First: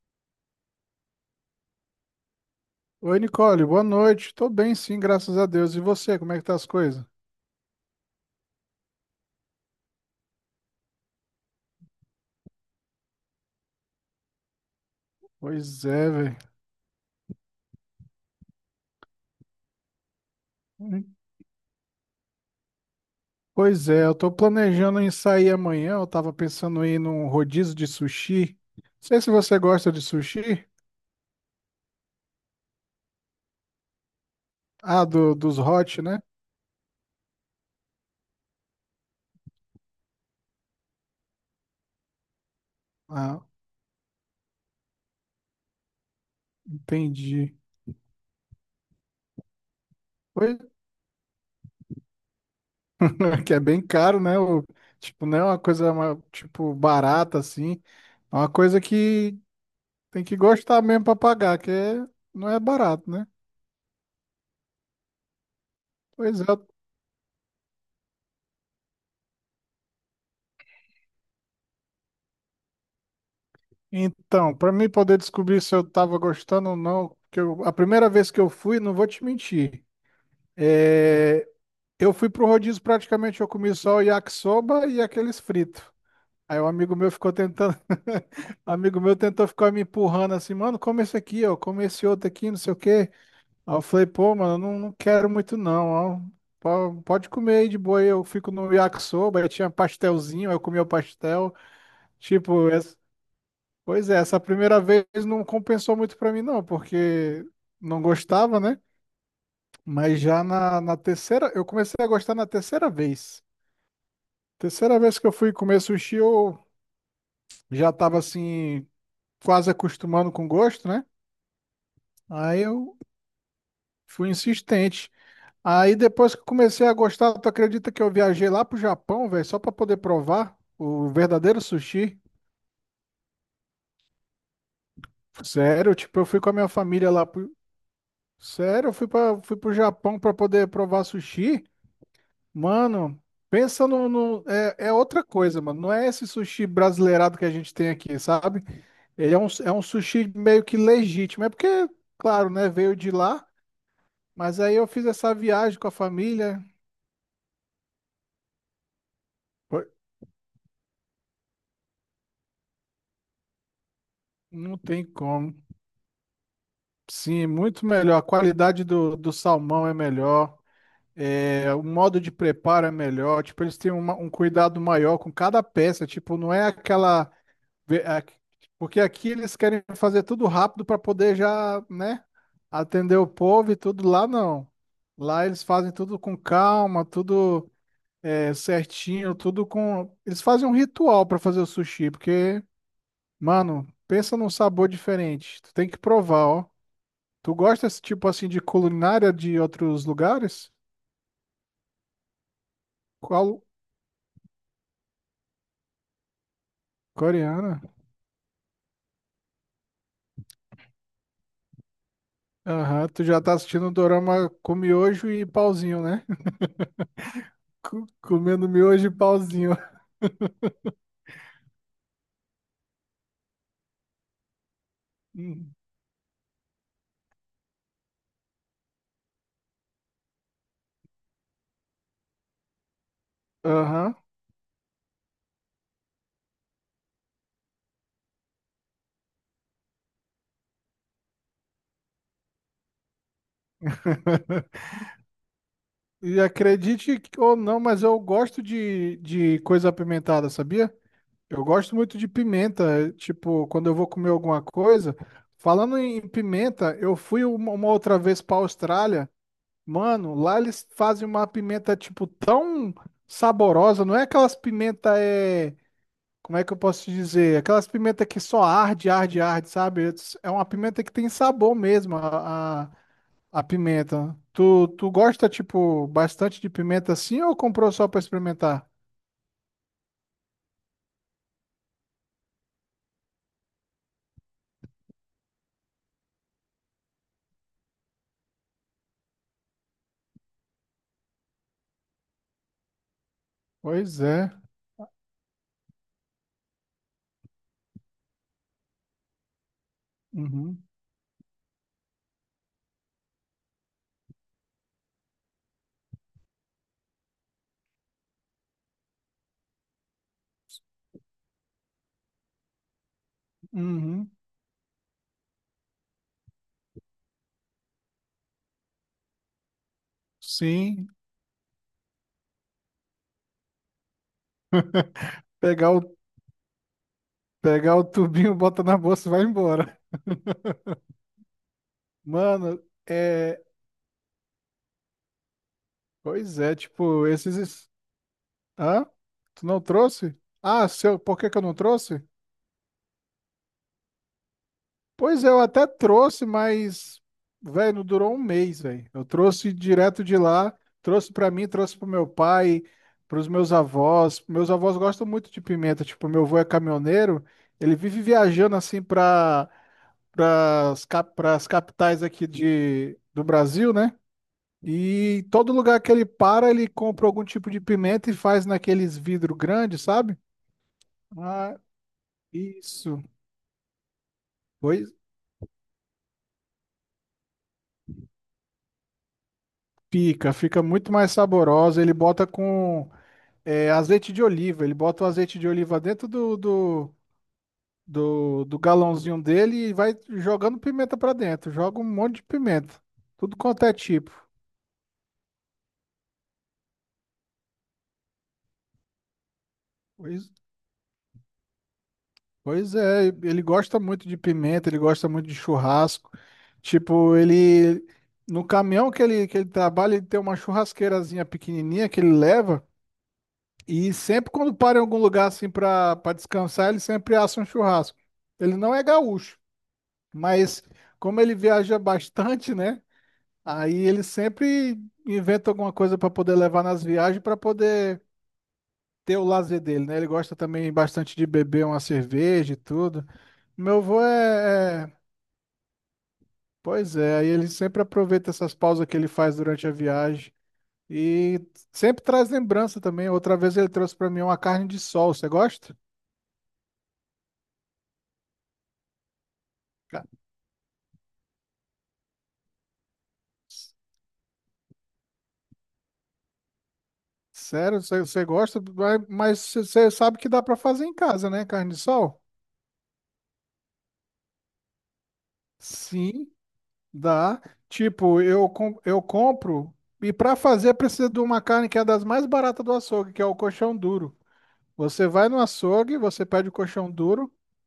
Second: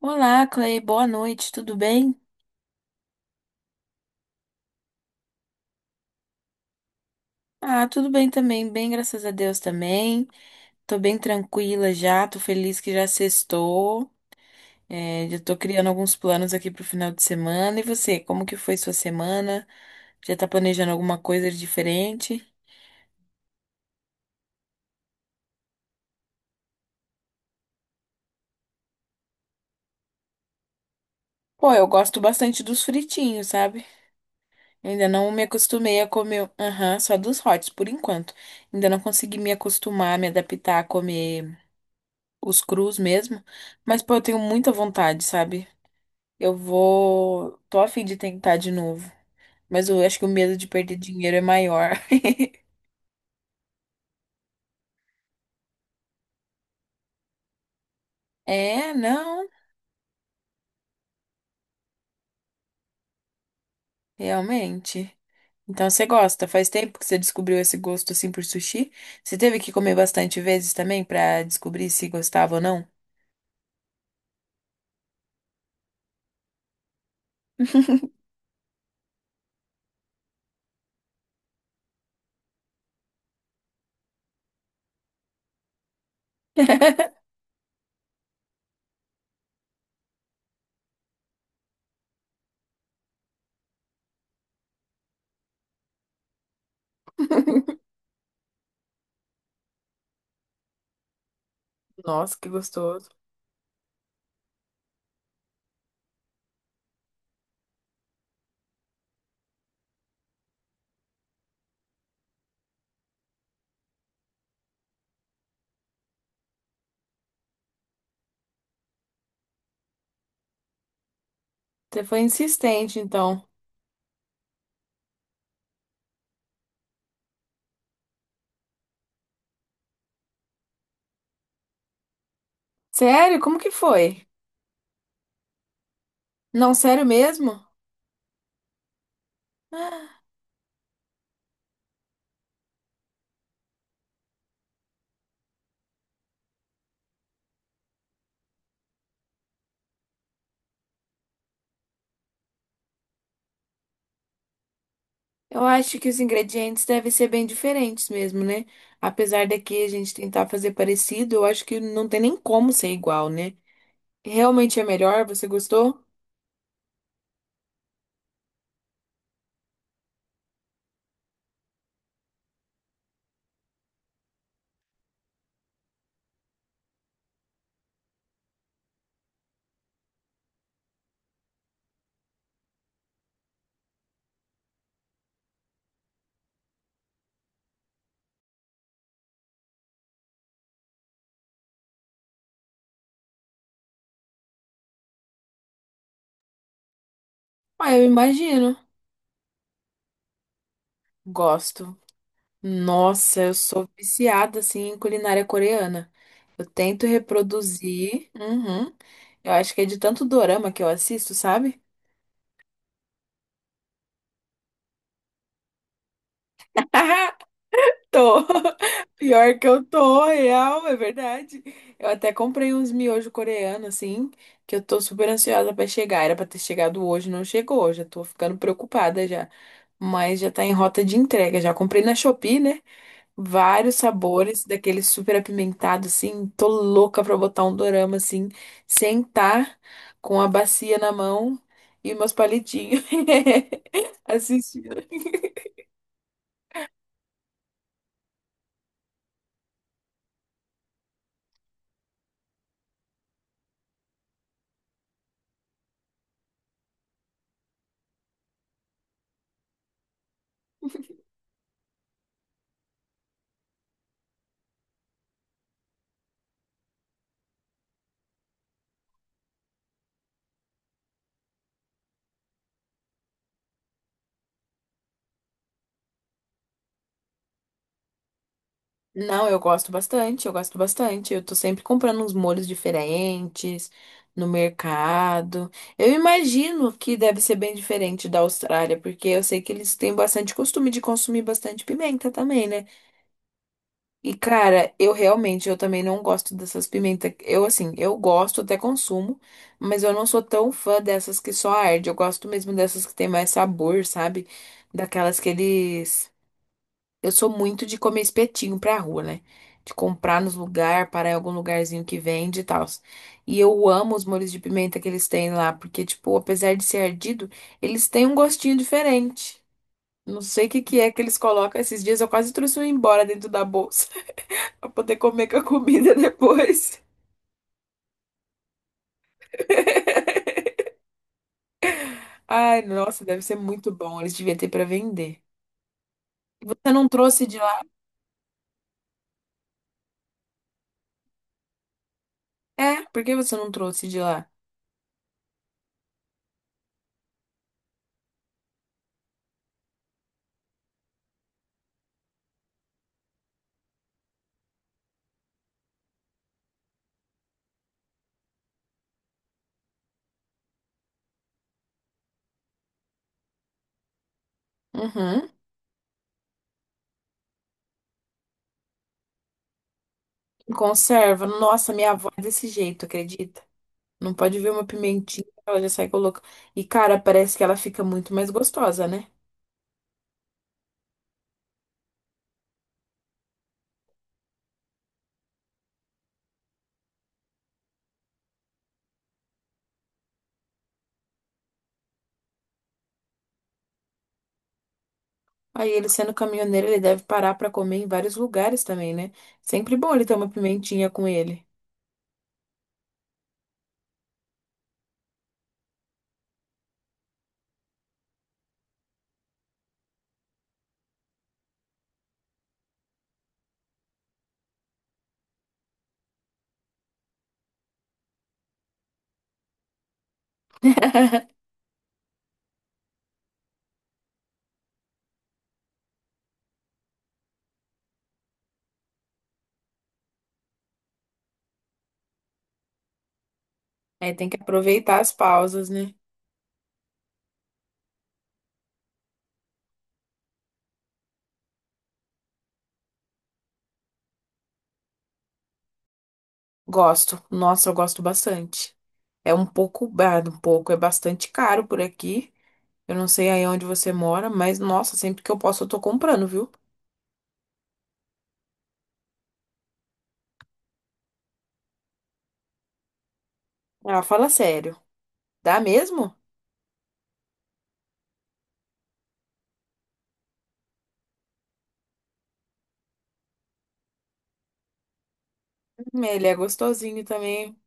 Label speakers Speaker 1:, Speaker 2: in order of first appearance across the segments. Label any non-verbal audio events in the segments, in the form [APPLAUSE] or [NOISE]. Speaker 1: Olá, Clay, boa noite, tudo bem?
Speaker 2: Oi, Nicole, boa noite. Tô bem, sim, graças a Deus. E você, como é que tá as coisas?
Speaker 1: Ah, tudo bem também, bem, graças a Deus também. Tô bem tranquila já, tô feliz que já sextou. É, já tô
Speaker 2: Pois
Speaker 1: criando
Speaker 2: é,
Speaker 1: alguns
Speaker 2: velho.
Speaker 1: planos aqui pro final de semana. E você, como que foi sua semana? Já tá planejando alguma coisa de diferente?
Speaker 2: Pois é, eu tô planejando em sair amanhã. Eu tava pensando em ir num rodízio de sushi. Não sei se você gosta de sushi.
Speaker 1: Pô, eu gosto bastante dos fritinhos, sabe? Eu
Speaker 2: Ah,
Speaker 1: ainda não me
Speaker 2: dos
Speaker 1: acostumei
Speaker 2: hot,
Speaker 1: a
Speaker 2: né?
Speaker 1: comer, aham, só dos hots por enquanto. Ainda não consegui me acostumar, me adaptar a comer os crus
Speaker 2: Ah,
Speaker 1: mesmo. Mas, pô, eu tenho muita vontade, sabe? Eu
Speaker 2: entendi.
Speaker 1: vou. Tô a fim de tentar de novo. Mas eu acho que o medo
Speaker 2: Pois,
Speaker 1: de perder dinheiro é maior. [LAUGHS]
Speaker 2: [LAUGHS] que é bem caro, né? Tipo, não é uma coisa, tipo, barata, assim. É uma coisa
Speaker 1: É,
Speaker 2: que
Speaker 1: não,
Speaker 2: tem que gostar mesmo pra pagar, não é barato, né?
Speaker 1: realmente. Então você
Speaker 2: Pois é,
Speaker 1: gosta? Faz tempo que você descobriu esse gosto assim por sushi? Você teve que comer bastante vezes também pra descobrir se gostava ou não?
Speaker 2: então, para mim poder descobrir se eu tava gostando ou não, a primeira vez que eu fui, não vou te mentir, é, eu fui pro rodízio praticamente, eu comi só o yakisoba e aqueles fritos. Aí um amigo meu ficou
Speaker 1: [LAUGHS]
Speaker 2: tentando, [LAUGHS] um amigo meu tentou ficar me empurrando assim, mano, come esse aqui, ó, come esse outro aqui, não sei o quê. Aí eu falei, pô, mano, não, não quero muito não, ó. Pode comer aí de boa, aí eu fico no yakisoba, aí tinha pastelzinho, aí eu comi o pastel.
Speaker 1: Nossa, que
Speaker 2: Tipo,
Speaker 1: gostoso.
Speaker 2: pois é, essa primeira vez não compensou muito pra mim, não, porque não gostava, né? Mas já na terceira, eu comecei a gostar na terceira vez. Terceira vez que eu fui comer sushi, eu já tava assim, quase acostumando com o gosto, né?
Speaker 1: Você foi
Speaker 2: Aí eu
Speaker 1: insistente, então.
Speaker 2: fui insistente. Aí depois que eu comecei a gostar, tu acredita que eu viajei lá pro Japão, velho, só pra poder provar o verdadeiro sushi?
Speaker 1: Sério? Como que foi?
Speaker 2: Sério, tipo, eu fui com a minha
Speaker 1: Não, sério
Speaker 2: família lá pro...
Speaker 1: mesmo?
Speaker 2: Sério, eu fui pro Japão pra poder provar sushi. Mano, pensa é outra coisa, mano. Não é esse sushi brasileirado que a gente tem aqui, sabe? Ele é um sushi meio que legítimo. É porque, claro, né? Veio de lá, mas aí eu fiz essa
Speaker 1: Eu
Speaker 2: viagem com a
Speaker 1: acho que os
Speaker 2: família.
Speaker 1: ingredientes devem ser bem diferentes mesmo, né? Apesar
Speaker 2: Pô,
Speaker 1: daqui a gente tentar fazer parecido, eu acho que não tem nem como ser igual, né?
Speaker 2: não
Speaker 1: Realmente é
Speaker 2: tem
Speaker 1: melhor? Você
Speaker 2: como.
Speaker 1: gostou?
Speaker 2: Sim, muito melhor. A qualidade do salmão é melhor. É, o modo de preparo é melhor. Tipo, eles têm um cuidado maior com cada peça. Tipo, não é aquela. Vê, porque aqui eles querem fazer tudo rápido para poder já, né, atender o povo e tudo. Lá não. Lá eles fazem tudo com calma, tudo certinho, tudo com. Eles fazem um ritual para fazer o sushi, porque, mano, pensa num sabor diferente. Tu tem que provar, ó. Tu gosta
Speaker 1: Ah,
Speaker 2: desse
Speaker 1: eu
Speaker 2: tipo assim de
Speaker 1: imagino.
Speaker 2: culinária de outros lugares?
Speaker 1: Gosto. Nossa, eu
Speaker 2: Qual?
Speaker 1: sou viciada assim em culinária coreana. Eu tento
Speaker 2: Coreana?
Speaker 1: reproduzir. Uhum. Eu acho que é de tanto dorama que eu assisto, sabe?
Speaker 2: Aham, tu já tá assistindo o dorama com miojo e pauzinho, né? [LAUGHS]
Speaker 1: [LAUGHS] Tô.
Speaker 2: Comendo miojo e
Speaker 1: [LAUGHS] Pior que
Speaker 2: pauzinho.
Speaker 1: eu tô, real, é verdade. Eu até comprei uns miojo coreano, assim, que eu tô super ansiosa
Speaker 2: [LAUGHS]
Speaker 1: pra chegar. Era pra ter chegado hoje, não chegou. Já tô ficando preocupada já. Mas já tá em rota de entrega. Já comprei na Shopee, né? Vários
Speaker 2: Aham.
Speaker 1: sabores, daquele super apimentado, assim. Tô louca pra botar um dorama, assim, sentar com a bacia na mão e meus palitinhos. [LAUGHS]
Speaker 2: [LAUGHS]
Speaker 1: Assistindo.
Speaker 2: E acredite ou não, mas eu gosto de coisa apimentada, sabia? Eu gosto muito de pimenta. Tipo, quando eu vou comer alguma coisa. Falando em pimenta, eu fui uma outra vez pra Austrália. Mano, lá eles fazem uma pimenta, tipo, tão saborosa. Não é aquelas pimenta. Como é que eu posso te dizer? Aquelas pimenta que só arde, arde, arde, sabe? É uma pimenta que tem sabor mesmo. A pimenta. Tu gosta, tipo, bastante de pimenta assim ou comprou só pra experimentar?
Speaker 1: Não, eu gosto bastante, eu gosto bastante. Eu tô sempre comprando uns molhos diferentes no mercado. Eu imagino que deve ser bem diferente da Austrália, porque eu sei que eles têm bastante costume de consumir bastante pimenta também, né?
Speaker 2: Pois
Speaker 1: E
Speaker 2: é.
Speaker 1: cara, eu realmente, eu também não gosto dessas pimentas. Eu assim, eu gosto, até consumo, mas eu não sou tão
Speaker 2: Uhum.
Speaker 1: fã dessas que só arde. Eu gosto mesmo dessas que tem mais sabor, sabe? Daquelas que eles eu sou muito de comer espetinho pra rua, né? De comprar nos lugares, parar em algum lugarzinho que vende e tal. E eu amo os
Speaker 2: Uhum.
Speaker 1: molhos de pimenta que eles têm lá, porque, tipo, apesar de ser ardido, eles têm um gostinho diferente. Não sei o que que
Speaker 2: Sim.
Speaker 1: é que eles colocam esses dias. Eu quase trouxe um embora dentro da bolsa [LAUGHS] pra poder comer com a
Speaker 2: Pegar
Speaker 1: comida [LAUGHS]
Speaker 2: o,
Speaker 1: depois.
Speaker 2: pegar o tubinho, bota na bolsa e vai embora. Mano,
Speaker 1: Ai, nossa, deve ser
Speaker 2: é.
Speaker 1: muito bom. Eles deviam ter pra vender.
Speaker 2: Pois é,
Speaker 1: Você não
Speaker 2: tipo,
Speaker 1: trouxe de lá?
Speaker 2: esses. Hã? Tu não trouxe? Ah, seu, por que que eu não trouxe?
Speaker 1: É, por que você não trouxe de lá?
Speaker 2: Pois é, eu até trouxe, mas, velho, não durou um mês, velho. Eu trouxe direto de lá, trouxe pra mim, trouxe pro meu pai, pros meus avós. Meus avós gostam muito de pimenta, tipo, meu avô é caminhoneiro, ele vive viajando assim pras capitais aqui do Brasil, né? E
Speaker 1: Uhum.
Speaker 2: todo lugar que ele para, ele compra algum tipo de pimenta e faz naqueles vidro grandes, sabe?
Speaker 1: Conserva.
Speaker 2: Ah,
Speaker 1: Nossa, minha avó é desse jeito,
Speaker 2: isso.
Speaker 1: acredita? Não pode ver uma
Speaker 2: Pois
Speaker 1: pimentinha, ela já sai colocando. E, cara, parece que ela fica muito mais gostosa, né?
Speaker 2: fica muito mais saborosa. Ele bota com É azeite de oliva. Ele bota o azeite de oliva dentro do galãozinho dele e vai jogando pimenta pra dentro. Joga um monte de pimenta. Tudo quanto é tipo.
Speaker 1: Aí ele sendo caminhoneiro, ele deve parar pra comer em vários lugares também, né? Sempre bom ele ter uma
Speaker 2: Pois,
Speaker 1: pimentinha com ele.
Speaker 2: pois é, ele gosta muito de pimenta, ele gosta muito de churrasco. Tipo, ele. No caminhão que ele trabalha, ele tem uma churrasqueirazinha pequenininha que ele leva. E sempre quando para em algum lugar assim pra descansar, ele sempre assa um churrasco. Ele não é gaúcho, mas como ele
Speaker 1: [LAUGHS]
Speaker 2: viaja bastante, né? Aí ele sempre inventa alguma coisa para poder levar nas viagens para poder ter o lazer dele, né? Ele gosta também bastante de beber uma cerveja e tudo. Meu avô
Speaker 1: Aí tem que
Speaker 2: é, é-
Speaker 1: aproveitar as pausas, né?
Speaker 2: Pois é, aí ele sempre aproveita essas pausas que ele faz durante a viagem e sempre traz lembrança também. Outra vez ele trouxe para mim uma carne de sol. Você gosta?
Speaker 1: Gosto. Nossa, eu gosto bastante. É um pouco,
Speaker 2: Ca-
Speaker 1: ah, um pouco, é bastante caro por aqui. Eu não sei aí onde você mora, mas nossa, sempre que eu posso eu tô comprando, viu?
Speaker 2: Sério, você gosta? Mas você sabe que dá para fazer em casa, né? Carne de sol?
Speaker 1: Ah, fala sério. Dá mesmo?
Speaker 2: Sim. Dá. Tipo, eu compro e para fazer precisa de uma carne que é das mais baratas do açougue, que é o coxão duro. Você vai no açougue, você
Speaker 1: Ele é
Speaker 2: pede o coxão
Speaker 1: gostosinho
Speaker 2: duro,
Speaker 1: também.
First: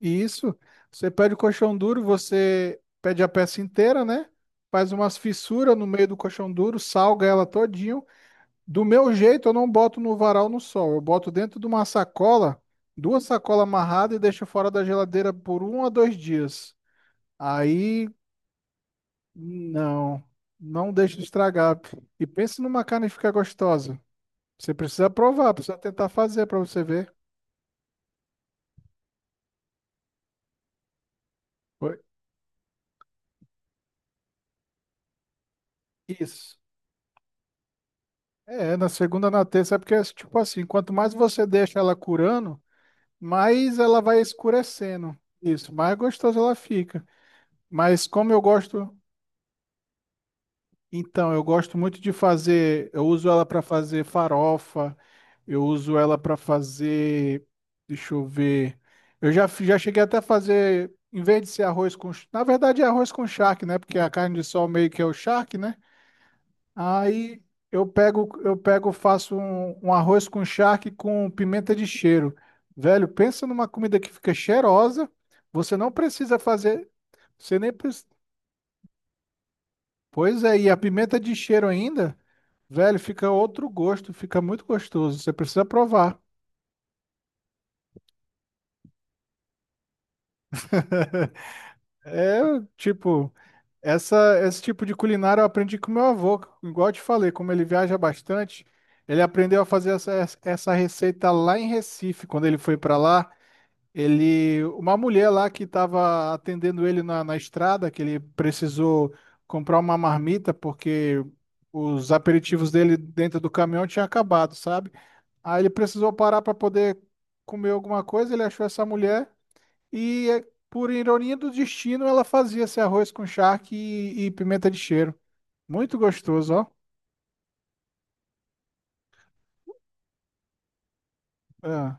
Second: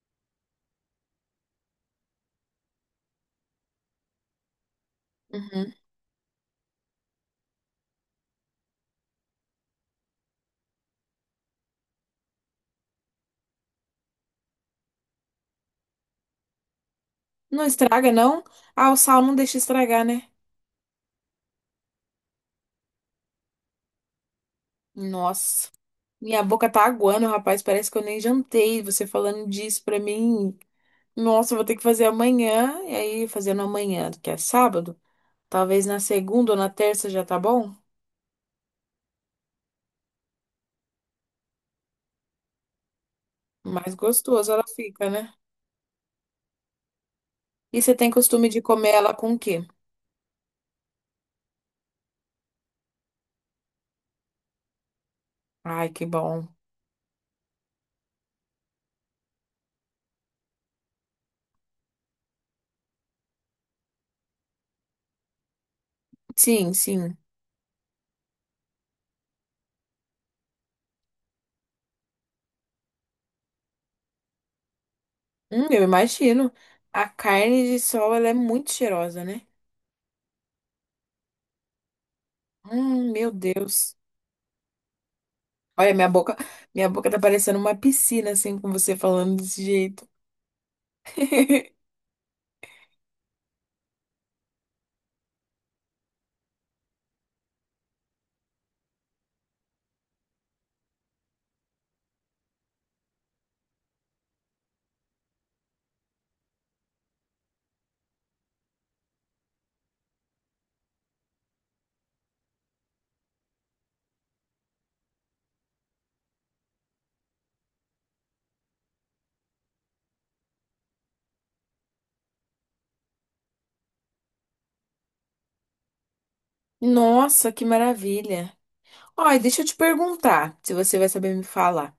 Speaker 2: e isso, você pede o coxão duro, você pede a peça inteira, né? Faz umas
Speaker 1: Uhum.
Speaker 2: fissuras no meio do coxão duro, salga ela todinho. Do meu jeito, eu não boto no varal no sol, eu boto dentro de uma sacola, duas sacolas amarradas e deixo fora da geladeira por um a dois dias.
Speaker 1: Não
Speaker 2: Aí
Speaker 1: estraga, não? Ah, o sal não deixa estragar,
Speaker 2: Não,
Speaker 1: né?
Speaker 2: não deixe de estragar. E pense numa carne que fica gostosa. Você precisa provar,
Speaker 1: Nossa,
Speaker 2: precisa tentar
Speaker 1: minha
Speaker 2: fazer para
Speaker 1: boca
Speaker 2: você
Speaker 1: tá
Speaker 2: ver.
Speaker 1: aguando, rapaz. Parece que eu nem jantei. Você falando disso pra mim. Nossa, eu vou ter que
Speaker 2: Oi?
Speaker 1: fazer amanhã. E aí, fazendo amanhã, que é sábado. Talvez na segunda
Speaker 2: Isso.
Speaker 1: ou na terça já tá bom?
Speaker 2: É, na segunda, na terça, é porque, tipo assim, quanto mais você deixa ela curando, mais
Speaker 1: Mais
Speaker 2: ela vai
Speaker 1: gostoso ela fica,
Speaker 2: escurecendo.
Speaker 1: né?
Speaker 2: Isso, mais gostosa ela fica.
Speaker 1: E você
Speaker 2: Mas
Speaker 1: tem
Speaker 2: como eu
Speaker 1: costume de comer
Speaker 2: gosto.
Speaker 1: ela com o quê?
Speaker 2: Então, eu gosto muito de fazer, eu uso ela para fazer farofa, eu
Speaker 1: Ai,
Speaker 2: uso
Speaker 1: que
Speaker 2: ela para
Speaker 1: bom.
Speaker 2: fazer, deixa eu ver. Eu já já cheguei até a fazer, em vez de ser arroz com, na verdade é arroz com charque, né? Porque a carne de sol meio que é o charque, né?
Speaker 1: Sim, sim.
Speaker 2: Aí eu pego, faço um arroz com charque com pimenta de cheiro. Velho, pensa numa comida que fica cheirosa. Você
Speaker 1: Eu
Speaker 2: não precisa
Speaker 1: imagino.
Speaker 2: fazer,
Speaker 1: A
Speaker 2: você
Speaker 1: carne
Speaker 2: nem
Speaker 1: de
Speaker 2: pre-
Speaker 1: sol, ela é muito cheirosa, né?
Speaker 2: Pois é, e a pimenta de cheiro ainda, velho, fica
Speaker 1: Meu
Speaker 2: outro
Speaker 1: Deus.
Speaker 2: gosto, fica muito gostoso. Você precisa
Speaker 1: Olha,
Speaker 2: provar.
Speaker 1: minha boca tá parecendo uma piscina, assim, com você falando desse jeito.
Speaker 2: [LAUGHS]
Speaker 1: [LAUGHS]
Speaker 2: É, tipo, esse tipo de culinária eu aprendi com meu avô, igual eu te falei, como ele viaja bastante, ele aprendeu a fazer essa receita lá em Recife, quando ele foi para lá, uma mulher lá que estava atendendo ele na estrada, que ele precisou comprar uma marmita porque os aperitivos dele dentro do caminhão tinham acabado, sabe? Aí ele precisou parar para poder comer alguma coisa, ele achou essa mulher e, por ironia do destino, ela fazia esse arroz com charque e pimenta de cheiro. Muito gostoso, ó.
Speaker 1: Nossa, que maravilha. Olha, deixa eu te perguntar, se você vai saber me falar.
Speaker 2: Ah,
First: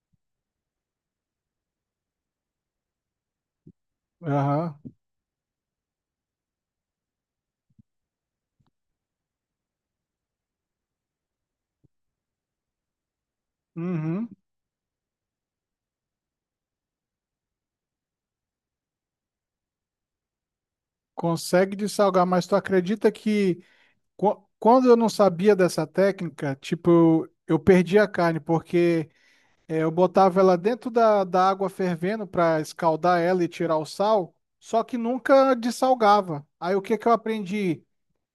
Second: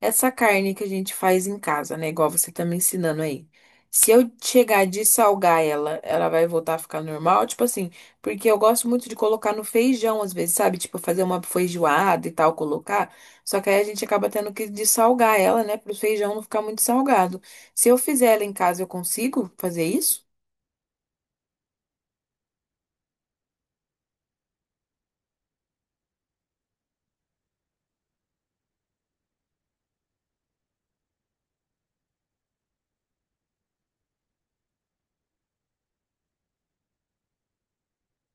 Speaker 1: Essa carne que a gente faz em casa, né? Igual você tá me ensinando aí. Se eu
Speaker 2: aham.
Speaker 1: chegar de salgar ela, ela vai voltar a ficar normal? Tipo assim, porque eu gosto muito de colocar no feijão às vezes, sabe? Tipo, fazer uma feijoada e tal, colocar. Só que aí a gente acaba
Speaker 2: Uhum.
Speaker 1: tendo que dessalgar ela, né? Para o feijão não ficar muito salgado. Se eu fizer ela em casa, eu consigo fazer isso?
Speaker 2: Consegue dessalgar, mas tu acredita que quando eu não sabia dessa técnica, tipo, eu perdi a carne, porque eu botava ela dentro da água fervendo para escaldar ela e tirar o sal, só que nunca dessalgava. Aí o que que eu aprendi?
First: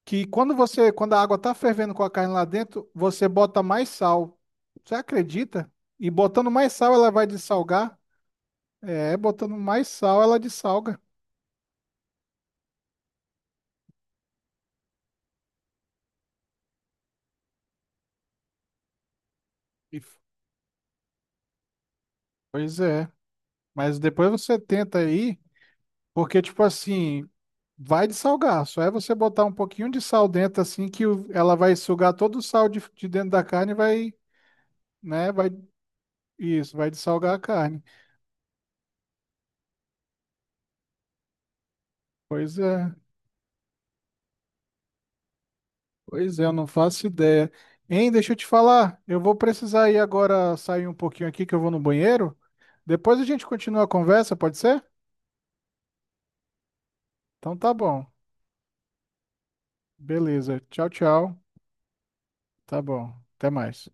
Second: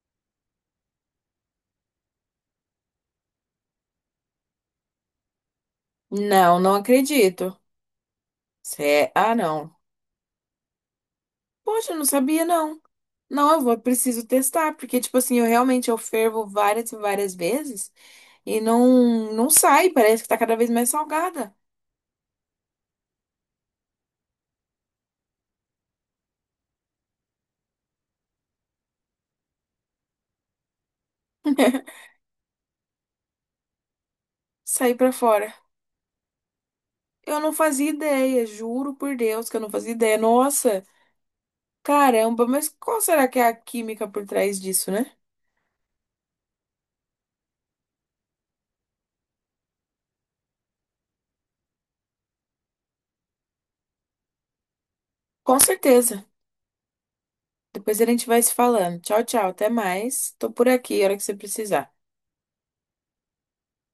Speaker 2: Que quando quando a água tá fervendo com a carne lá dentro, você bota mais sal. Você acredita? E botando
Speaker 1: Não,
Speaker 2: mais
Speaker 1: não
Speaker 2: sal, ela vai
Speaker 1: acredito.
Speaker 2: dessalgar?
Speaker 1: Cé-
Speaker 2: É,
Speaker 1: Ah,
Speaker 2: botando
Speaker 1: não.
Speaker 2: mais sal, ela dessalga.
Speaker 1: Poxa, eu não sabia, não. Não, eu vou, preciso testar, porque, tipo assim, eu realmente eu fervo várias vezes e não, não sai,
Speaker 2: E-
Speaker 1: parece que tá cada vez mais salgada.
Speaker 2: Pois é. Mas depois você tenta aí, porque, tipo assim, vai dessalgar. Só é você botar um pouquinho de sal dentro, assim, ela vai
Speaker 1: [LAUGHS]
Speaker 2: sugar todo o sal de dentro da carne e vai,
Speaker 1: Sair pra
Speaker 2: né,
Speaker 1: fora.
Speaker 2: vai dessalgar
Speaker 1: Eu
Speaker 2: a
Speaker 1: não
Speaker 2: carne.
Speaker 1: fazia ideia, juro por Deus que eu não fazia ideia. Nossa, caramba,
Speaker 2: Pois
Speaker 1: mas
Speaker 2: é.
Speaker 1: qual será que é a química por trás disso, né?
Speaker 2: Pois é, eu não faço ideia. Hein, deixa eu te falar, eu vou precisar ir agora sair um pouquinho aqui que eu vou no banheiro. Depois a gente continua a conversa, pode ser?
Speaker 1: Com certeza.
Speaker 2: Então tá
Speaker 1: Depois a
Speaker 2: bom.
Speaker 1: gente vai se falando. Tchau, tchau, até mais. Tô
Speaker 2: Beleza.
Speaker 1: por
Speaker 2: Tchau,
Speaker 1: aqui, a hora que você
Speaker 2: tchau.
Speaker 1: precisar.
Speaker 2: Tá bom. Até mais.